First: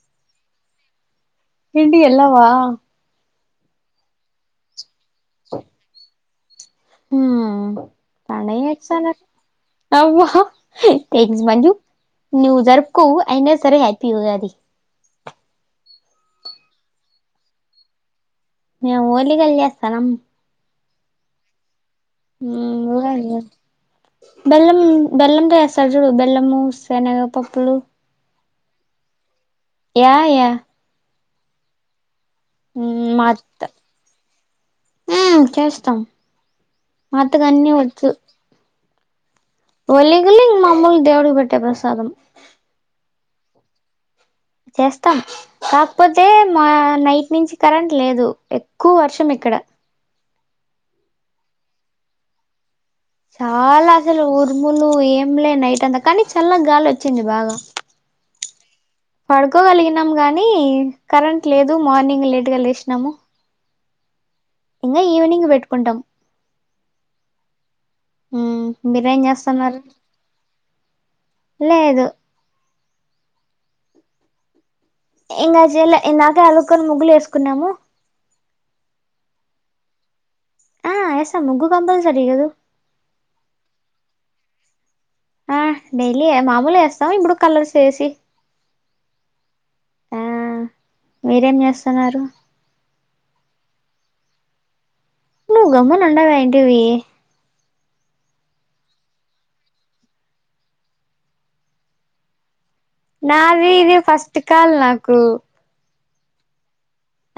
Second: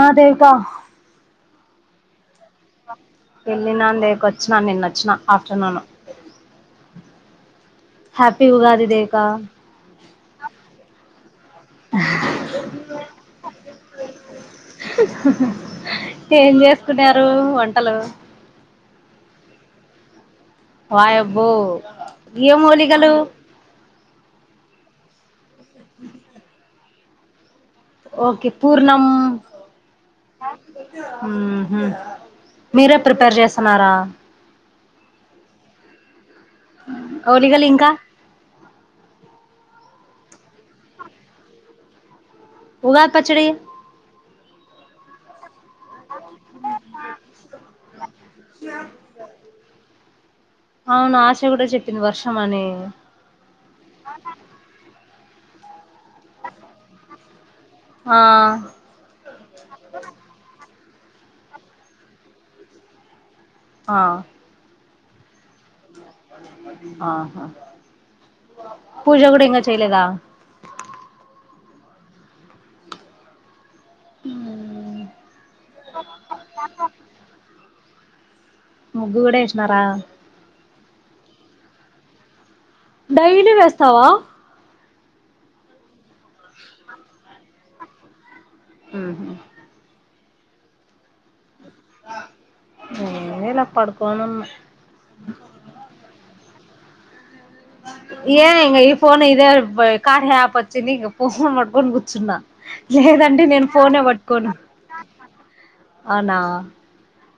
ఆ దేవిక ఇంటి కెల్ల వా వెళ్ళిన అ దగకు వచ్చినా నిన్న వచ్చినా ఆఫ్టర్నూన్ హ హ్యాపీ అన్నమే ఉగాది చేస్తానా దేవిక అవ్వ ఎ్సమల్లి జరుకు అయి సరే హ్యాపీ ఉగాది ఏం చేసుకున్నారు వంటలు మేము ఓలిగలు చేస్తనం వాయబ్బో ఏం ఉమ్ మూలికలు [inaudible] బెల్లం బెల్లంతే సజు బెల్లము శనగపప్పు ఓకే పూర్ణం యా యా [unintelligible] ఉహు మీరే హ్మ్ ప్రిపేర్ చేస్తన్నారా ఉ చేస్తాం ఓలిగలు మాతగాన్నీ ఇంకా వచ్చు ఒలిగాలు ఇంగ మామూలు దేవుడికి పెటే ప్రసాదం ఉగాది పచ్చడి చేస్తాం కాకపోతే మా నైట్ నుంచి కరెంట్ లేదు ఎక్కువ వర్షం ఇక్కడ అవున ఆశ కూడా చెప్పింది వర్షం అని చాలా అసలు ఊర్ములు ఏ మ్లీ నైట్ అంత కానీ చల్ల గాలి వచ్చింది బాగా ఆ పడుకోగలిగినం గానీ కరెంట్ లేదు మార్నింగ్ లేట్గా లేసినాము ఆ ఇంకా ఈవినింగ్ పెట్టుకుంటాం ఆహా మ్మ్ మీరేం పూజ కూడా ఇంకా చేస్తున్నారు చెయలేదా లేదు ఉ ఇంకా చెలా ఇందాకా అలాకొని ముగ్గులు వేసుకున్నాము ముగ్గు కూడా వేసినారా ఆ వేసా ముగ్గ కంపల్సరీ కదు డైలీ వేస్తావా ఆ డైలీ ఏ మామూలుస్తాం ఇప్పుడు కలర్స్ వేసి ఆ ఆ మీరేం చేస్త వసన్నారు. బనానా నువ్వు గమ్మని ఉండవు ఏంటివి ఏన్ ఇం ఈ పోన్ ఇదే కార్ హ్యాప్ వచ్చంది ఇం ఫన్ మట్క కూర్చున్నా లేదంటే నేను నాది ఇది ఫోనే ఫస్ట్ పట్టుకోను కాల్ నాకు అవునా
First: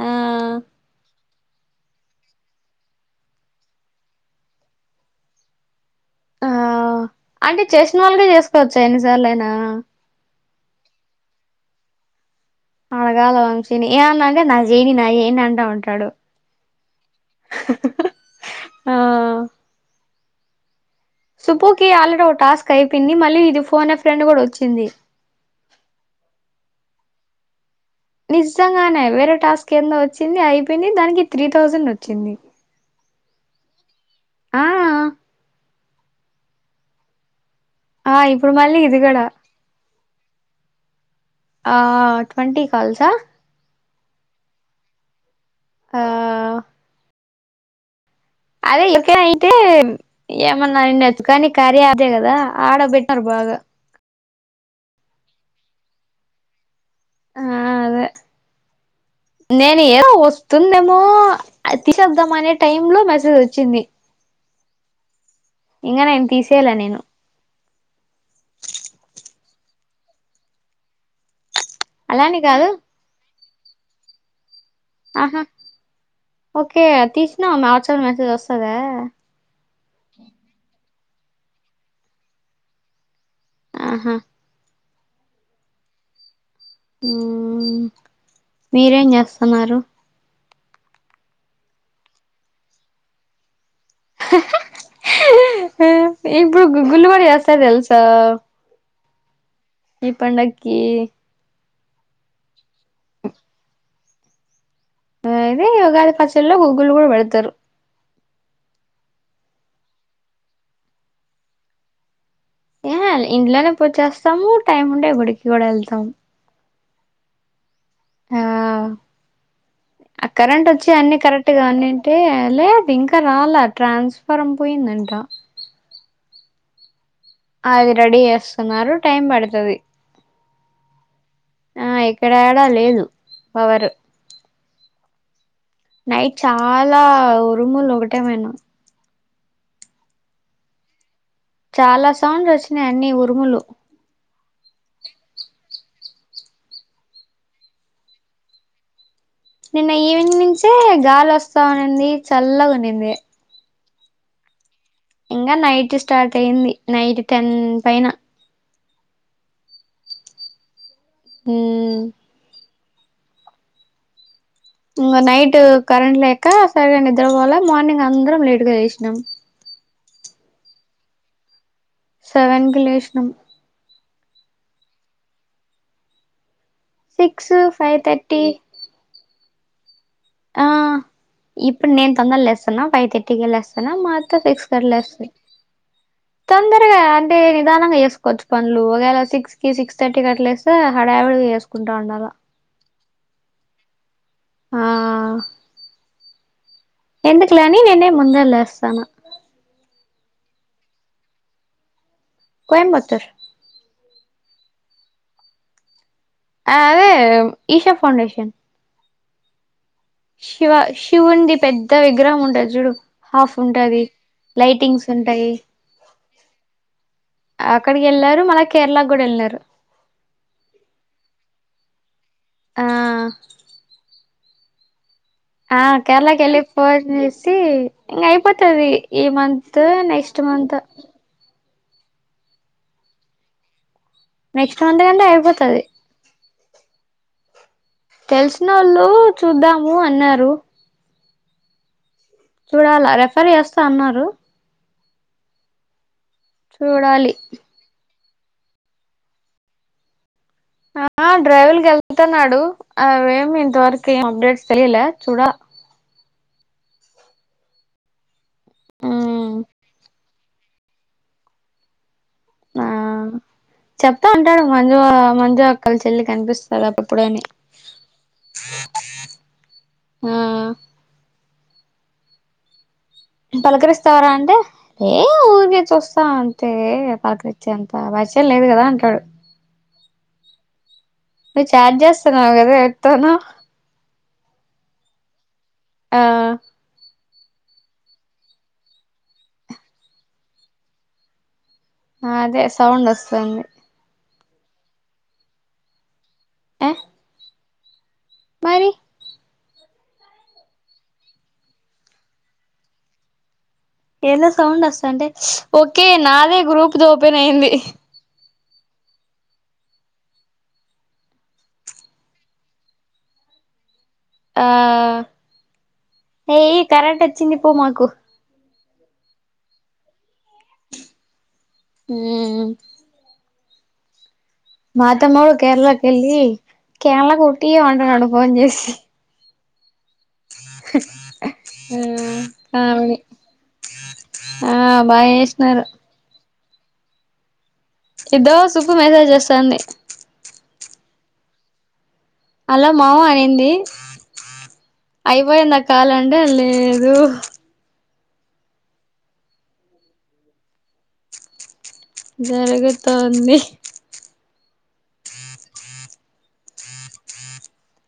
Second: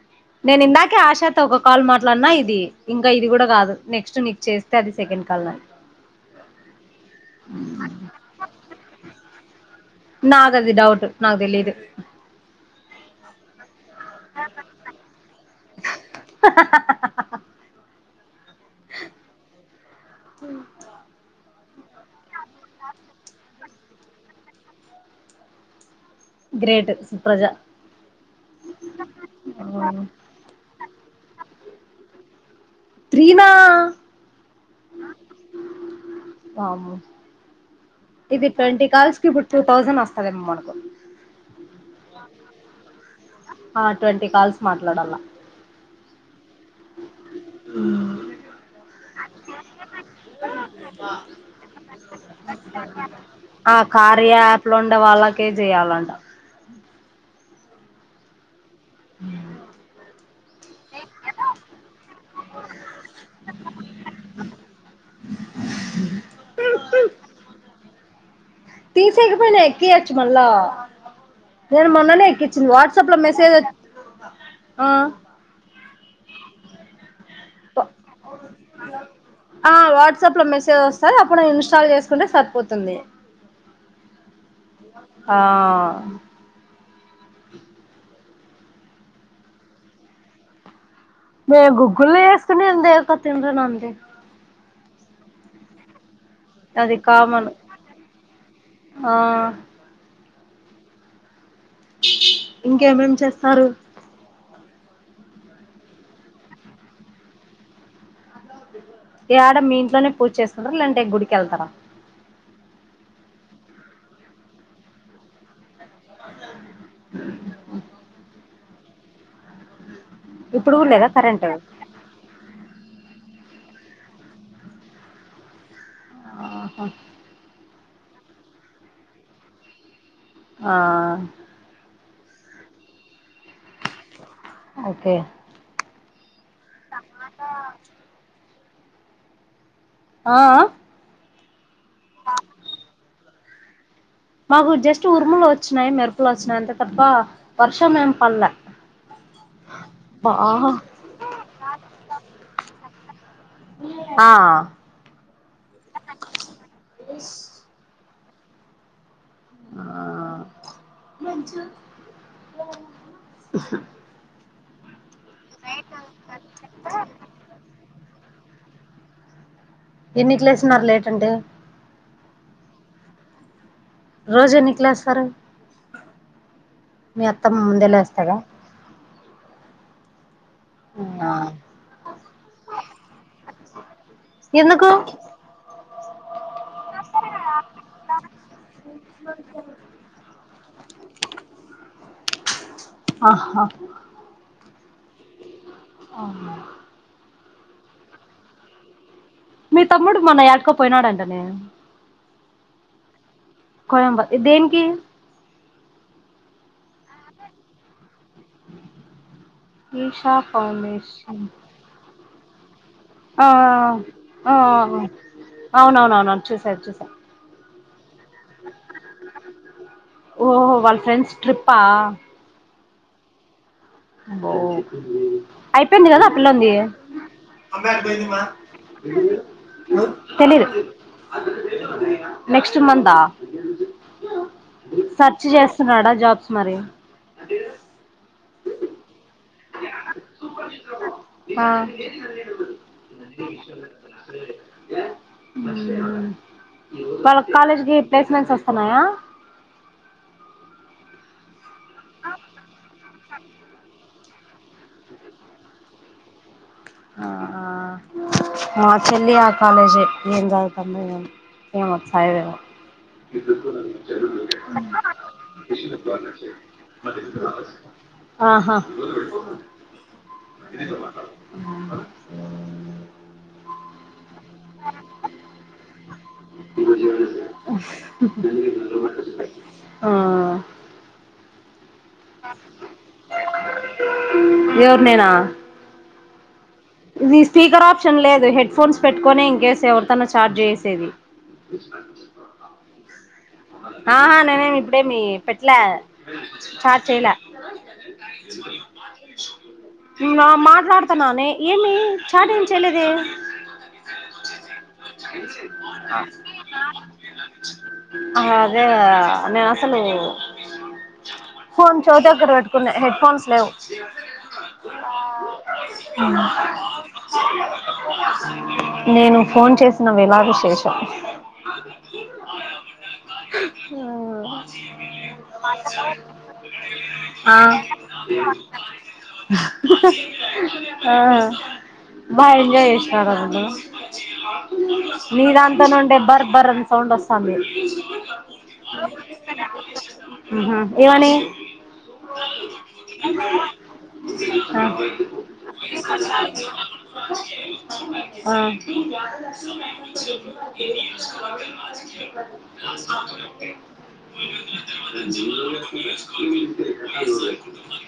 ఆ నేను ఇందాకే ఆశా ఒక కాల్ మాట్లాడినా ఇది ఇంకా ఇది కూడా కాదు నెక్స్ట్ నీకు చేస్తే అది సెకండ్ కాల్ నది ఆ అంటే చేసిన వాళ్ళక చేసుకోవచ్చా ఎన్నిసార్లయినా అది డౌట్ నాకు తెలీదు అడగాలవా వంశి ని ఏ అన్నా అంటే నావి చేని నావి చేని అంటే ఉంటాడు ఆ ఉంటా సుప్పూ కి ఆల్రెడీ ఒక టాస్క్ కై పోంది మళ్ళీ ఇది ఫోనే ఏ ఫ్రెండ్ కూడా వచ్చింది గ్రేట్ సుప్రజా నిజంగానే వేరే టాస్క్ ఎందో వచ్చింది అయిపోయింది దానికి త్రీ థౌజండ్ వచ్చింది ప్రీమా ఆ వామ్మో ఆ ఇది ఇప్పుడు మళ్ళీ ట్వంటీ కాల్స్ కూడా కి ఇప్పుడు టూ థౌసండ్ వస్తుదమ్ మనకు ఆ ట్వంటీ కాల్సా ఆ ట్వంటీ కాల్స్ మాట్లాడల్ల ఆ ఉమ్ అదే ఇక్కన అయితే ఏమన్నా నెత్తుకొని కార్యాదే కదా ఆడబెట్టినారు బాగా రీ యాప్ లు ఉండే వాళ్ళకే చేయాలంట ఆ అదే నేను ఏదో వస్తుందేమో అతిశబ్దం అనే టైమ్ లో మెసేజ్ వచ్చింది ఇంకా నేను తీసేయలా నేను తీసేకపోయినా ఎక్కియచు మళ్ళా నేను మొన్ననే అలాని కాదు ఎక్కించింది వాట్సప్ లో మే సేజ్ వ ఆహా ఓకే తీసినావ వాట్సాప్ మెసేజ్ వస్తదా సరే అప్పుడు ఇన్స్టాల్ చేసుకుంటే సరిపోతుంది ఆహా ఆ ఉమ్ మీరేం చేస్తున్నారు మే గుగ్గులు ఏసుకొని ఏరుకొని తింటున్నాను ఏ ఇప్పుడు గుగ్గులు గుడా కామన్ ఎస్తరు తెలుసా ఆ ఈ పండక్కి ఇంకేమేం చేస్తారు ఇదే ఉగాది పచ్చలో గుగ్గులు కూడా పెడతారు యాడ మీ ఇంట్లోనే పూజ చేస్తారా లేదంటే గుడికి ఏళ్తారా ఏ ఇంట్లోనే పోజ చేస్తాము టైం ఉంటే గుడికి కూడా వెళ్తాము ఆ ఆ కరెంట్ ఇప్పుడు కూడా వోచ్చి లేదా అన్ని కరెంట్ కరెక్టుగా ఉన్నింటే లేదు ఇంకా రాల ట్రాన్స్ఫరం పోయిందంట ఆహ ఆ అది రెడీ చేస్తున్నారు టైం పడుతుది ఆ ఆ ఇక్కడ యాడా లేదు పవరు ఓకే నై చాలా ఉరుములు ఒకటేమైనా ఆ ఆ చాలా సౌండ్స్ వచ్చినాయి అన్ని ఉరుములు మాకు జస్ట్ ఉరుములు వచ్చినాయి మెరుపులు వచ్చినాయి, అంతే తప్ప వర్షం ఏం పల్లె నిన్న బా ఈవెనింగ్ నుంచే గాలి వస్తావునుంది చల్లగు నువ్వే ఆ ఇంగ నైట్ ఇ స్టార్ట్ అయింది నైట్ టెన్ పైన ఆ మంచు మ్మ్ [unintelligible] ఇంగ్ నైట్ కరెంట్ లేక సరీగా నిద్రపోలే మార్నింగ్ అందరం లేట్ ఇప్పుడే లేసినమ్ ఎన్నిట్లేస్తున్నారు లేటంటే సెవెన్కి లేసినం రోజు ఎన్నిక్లేస్తారు సిక్స్, ఫైవ్ తర్టీ ఆ ఇప్పుడ్ నేను తొందర్ లెేస్తున్న ఫైవ్ తర్టీకే లెస్ ప్రణామాల్ త్త [unintelligible] ఎందుకు లేస్తాది తొందరగా అంటే నిదానంగా చేసుకోవచ్చు పనులు ఒకవేళ సిక్స్ కి సిక్స్ థర్టీకి అట్లాలేస్తే హడావిడిగా చేసుకుంటా ఉండాల ఆహ్హ ఆ అవునా ఎందుకులే అని నేనే ముందే లేస్తాను మీ తమ్ముడు మొన్న ఏడికోపోయినాడంటనే కోయంబత్తర్ కోయన్బ ఇదేనికి అదే ఈశా ఫౌండేషన్ ఈషా శివా ఫౌండేషన్ శివున్డి పెద్ద వి విగ్రామ్ ఉంటది చూడు ఆ హాఫ్ ఉంటది ఆఆ ఆ ఆ లైటింగ్స్ ఉంటాయి అవునవునవునుచూసాన్చూసాను ఆక్కవి ఎళ్ళారు మళ్ళ కేరళకు గూడా వెళ్లారు. పా ఆ అబ్బో ఆ అయిపోయింది కదా ఆ కేరళాకెళ్ళి పిల్లంది ఫోన్ చేసి ఇంగయిపోతది ఈ మంత్ నెక్స్ట్ తెలీదు మంతో, నెక్స్ట్ మంతా నెక్స్ట్ మంత్ కంటే సెర్చ్ అయిపోతది చేస్తున్నాడా జాబ్స్ మరి తెలిసినోళ్లు చూద్దాము అన్నారు ఆ చూడాలా రెఫర్ చేస్తా అన్నారు చూడాలి హుమ్ కాలేజ్ గి ప్లేస్మెంట్స్ వస్తన్నాయా ఆ డ్రైవుల్ కెళ్తున్నాడు అవేమి ఇంతవరకు ఏం అప్డేట్స్ తెలిలే చూడల హా మా చెల్లి వాళ ఉమ్ కాలేజే ఏం చదువుతాందో ఎమో ఆ చెప్తా అంటాడు మంజు మంజు అక్కల చెల్లి కనిపిస్తది అప్పుడప్పుడని ఆహా ఆ పలకరిస్తారా అంటే ఏ ఊరికే చూస్తా అంతే పలకరించేంత పరిచయం లేదు కదా అంటాడు ఆ నువ్వు చాట్ చేస్తున్నావ్ కదా ఎవరితోనో ఎవర్ నేనా ఆ ఇది స్పీకర్ ఆప్షన్ లేదు హెడ్ ఫోన్స్ పెట్టుకొని ఇంకేస్ ఎవర్తన్న చాట్ చేసేది అదే సౌండ్ వస్తుంది ఆహా నేనేమి ఇప్పుడేమి పెట్లా ఏ స్టార్ట్ చెయ్ లా మరి మాట్లాడతన్నా నే ఏమీ చాటింగ్ చెలేదే ఏందో సౌండ్ వస్తంటే ఓకే నాదే గ్రూప్ ది ఓపెన్ అయింది అదే నేను అసలు ఫోన్ చెవు దగ్గర పెట్టుకున్నా హెడ్ ఫోన్స్ లేవు ఆ ఏయ్ కరెంట్ వచ్చింది పో మాకు నేను ఫోన్ చేసిన వేళ వి హుమ్ ఆ మా తమ్ముడు కేరళ కెళ్ళీ కేరళ ఆ కుట్టీ అంటున్నాడు ఫోన్ చేసి [unintelligible] ఆ ఆ బాగా ఎంజాయ్ కామెడీ చేసినారు అంటా ఆ బాగా నీ చేసినారు దాంతో నుండే ఎబర్ బర్రె సౌండ్ వస్తా ఉంది ఈదో సుపు మెసేజ్ చేస్తాంది [inaudible] అలా మావ అనింది ఆ ఐవా [inaudible] ఆ జరుగుతోంది తె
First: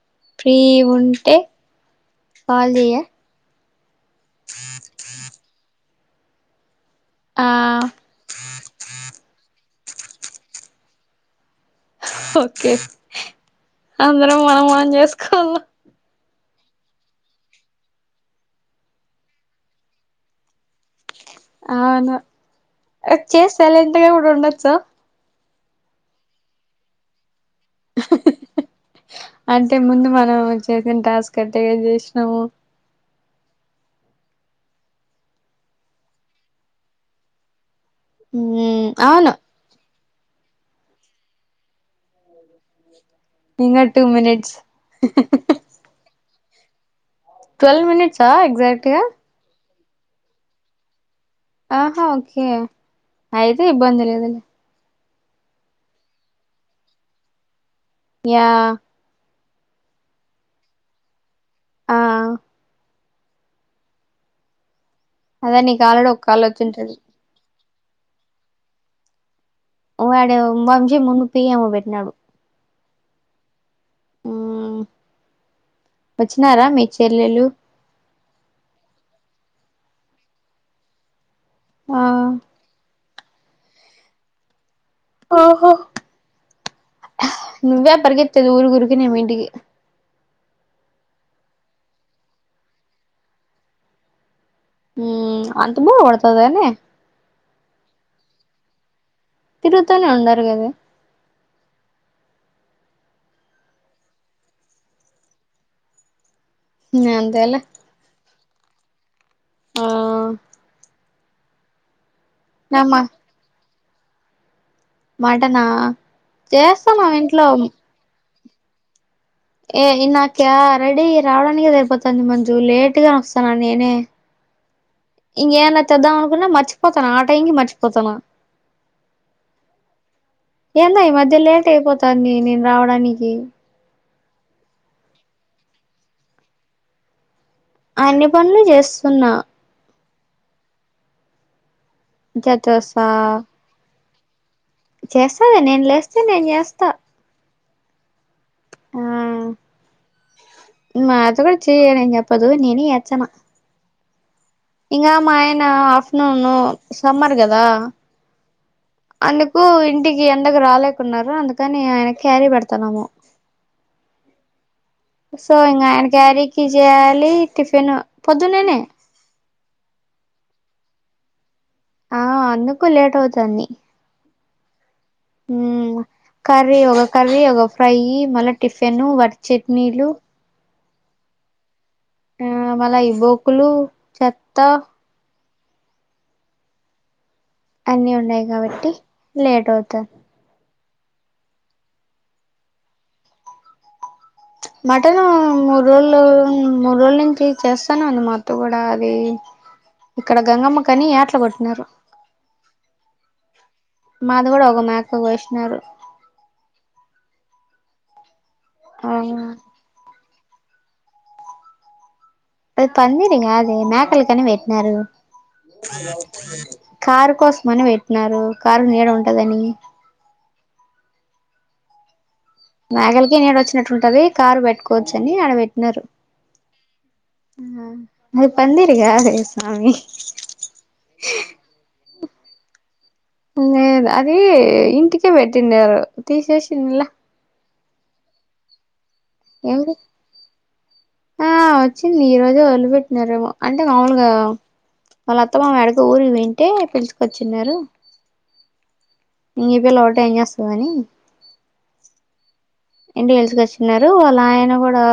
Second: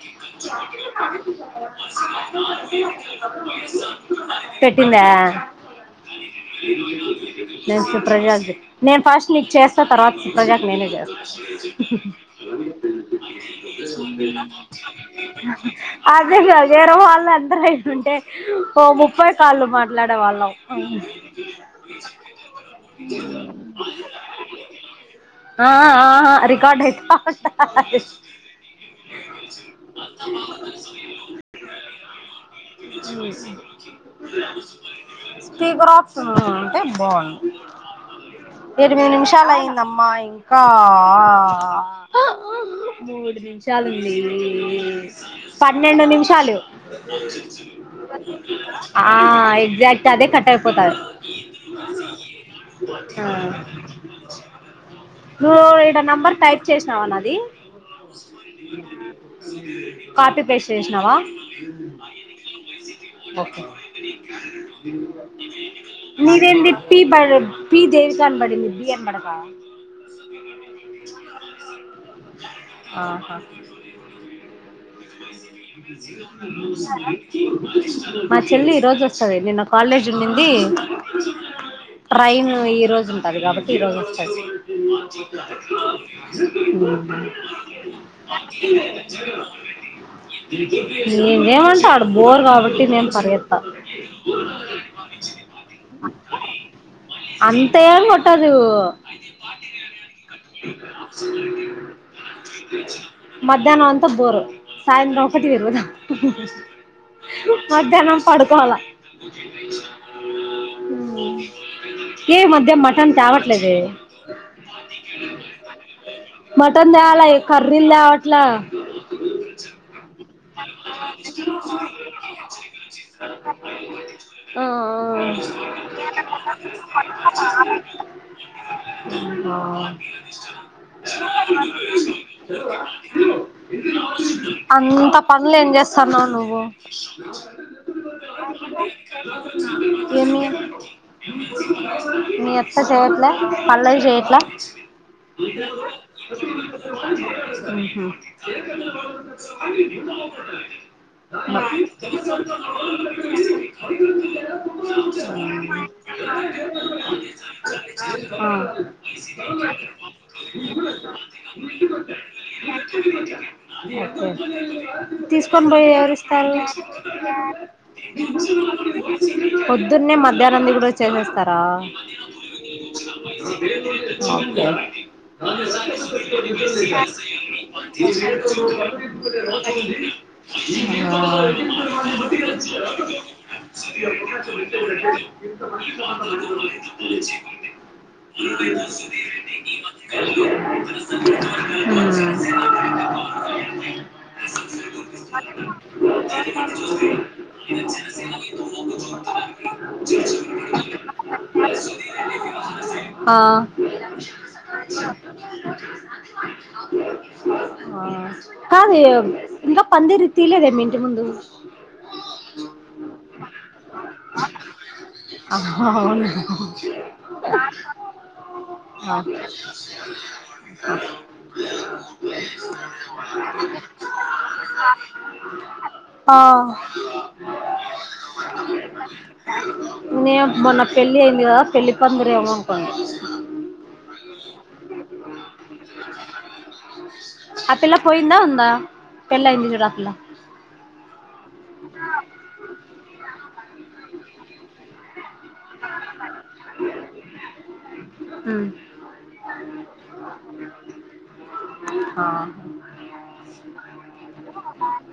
[inaudible] పీ ఉంటే కాల్ చెయ్య పెట్టిందా [inaudible] ఆ నేన్ ఫస్ట్ నీక్ చేస్ తర్వాత ప్రజాకి నేనే చేస్తా. ఓకే అందరం మనం ఆన్ చేసుకోల అదేగ ఏరెవాళ్ అందర అయి ఉంటే ఓ ముప్పై కాళ్ళు మాట్లాడే వాళ్ళం అవునా చేసాలంతగా కూడా ఉండొచ్చా ఆ ఆ రికార్డ్ అయిత ట్ హ్ హ్ అంటే ముందు మనం చేసిన టాస్క్ అట్టేగా చేసి నము స్పీకర్ ఆప్స్ ఉన్నా అంటే బాగుంది మ్మ్ ఎనిమిది అవును నిమిషాలు అయ్యింది అమ్మా ఇ ఆ ఆ మూడు ఇంకా టూ నిమిషాలుంది మినిట్స్ పన్నెండు నిమిషాలు ట్వెల్వ్ మినిట్సా ఎగ్జాక్ట్ గా ఆ ఎగ్జాక్ట్ అదే కట్ట్ అయిపోతాది. ఆహా ఓకే ఆ అయితే ఇబ్బంది లేదులే నువ్వు ఈడ నెంబర్ టైప్ చేసినవా నాది ఆ యా కాఫీ పేస్ట్ చేసినావా [inaudible] ఆ ఓకే అదే నీకు ఆల్రెడీ ఒక కాల్ మీరేం వచ్చింటది చెప్పి బరు పి దేవిక అనబడింది బి అనబడక వడోమో మంజీ ముంగు పియ్యమో పెట్టినాడు ఆహా ఆ మా చెల్లి ఈ రోజు వస్తది నిన్న కాలేజ్ ఉండింది ఆ ట్రైను ఈ రోజును అది కాబట్టి ఈ రోజు వచ్చింది ఓహో నువ్వే పరిగెత్తేది ఊరి ఊరికినే మీ హు ఇంటికి నేేమంటే ఆడ బోర్ కాబట్టి నేను పరిగెత్తా హు అంత బోర్ పడుతుదనే కాదు తిరుగుతనే ఉండ మధ్యాహ్నం అంతా బోరు సాయంత్రం ఒక్కటితి రుగుదాం ఇంక అంతేలే పడుకోవాలా ఆ [inaudible] ఏ మధ్య నా మటన్ తేవట్లేదే మటనా చేస్తాం మాఇంట్లో ఇట్లా ఏ నాక రెడీ రావడానికే సరిపోతుంది మంజు లేట్గానే వస్తాను నేనే ఆ ఇంకేమన్నా చేద్దాం అనుకున్నా మర్చిపోతాను ఆ టైం కి మర్చిపోతానా ఎందా ఈ మధ్య లేట్ అయిపోతాంది నేను రావడానికి అంత పనులు ఏం చేస్తాన్నావు నువ్వు అన్ని పనులు చేస్తున్నా ఎన్ని మీ అత్త జతోస చేయట్లే పనులవి చెయ్ ఎలా చేస్తాలే నేను లేస్తే నేను చేస్తా అహుఉ హు హు ఆ మా అత్త కూడా మ చేయనని చెప్పదు హవికులం ఇంగ మా ఆయన ఆఫ్టర్నూను సమ్మర్ కదా ఆ అందుకు ఇంటిక్ క్యారీ పెడతాన్నాము సో తీసుకొని ఇంగ పోయి ఆయన ఎవరిస్తారు క్యారీకి చేయాలి క్యారీ టిఫిన్ పొద్దున్ననే పొద్దున్నే మధ్యాహ్నుది కూడా హు చేస్తారు ఆ అందుకు లేట్ అవుతుంది ఆ ఆ కర్రీ ఒక కర్రీ ఒక ఫ్రై స మళ్ళా టిఫిన్ వాటి చట్నీలు ఆ ఆ మళ్ళ ఈ బోకులు ర చెత్త ఇచి అన్ని ఉన్నాయి కాబట్టి లేట్ అవుతు అంత ఆ మటన్ మూడు రోజులు మూడు రోజుల నుంచి చేస్తాను అంది మాత్త కూడా అది ఇక్కడ గంగమ్మ కని ఏట్లా కొట్టినారు. ఆ మాది కూడ ఒక మేక కోసినారు. ఆ కాదే ఆ ఇంకా పంది తిలేదే మీ ఇంటి ముందు అది పందిరి కాదే మేకలకని పెట్టినారు. అవునా కారు కోసమని పెట్టినారు. కారు నీడ కదని లేల మేగలికి నీడ వచ్చినట్టు ఉంటది. కారు పెట్టుకోవచ్చ అని ఆడ పెట్టినారు ఆ అది పందిరుగాదే స్వామి పందిరీ ఏమో అబ్బా లేదు అది ఇంటికే పెట్టిండారు తీసేసింలా ఆ పిల్ల పోయిందా ఉందా పెళ్ళి అయింది చూడు ఏంది ఆ పిల్ల ఆ వచ్చింది ఈ రోజు వదిలిపెట్టినారూ ఏమో అంటే మాములుగా వాళ్ళ అత్త మా ఎడక ఊరి వింటే పిలుచుకొచ్చిన్నారు. ఈ పిల్ల ఒకట ఏం చేస్తుందని [unintelligible] ఏంటి తెలిసుకొచ్చన్నారుారు వాళ్ళ ఆయన కూడా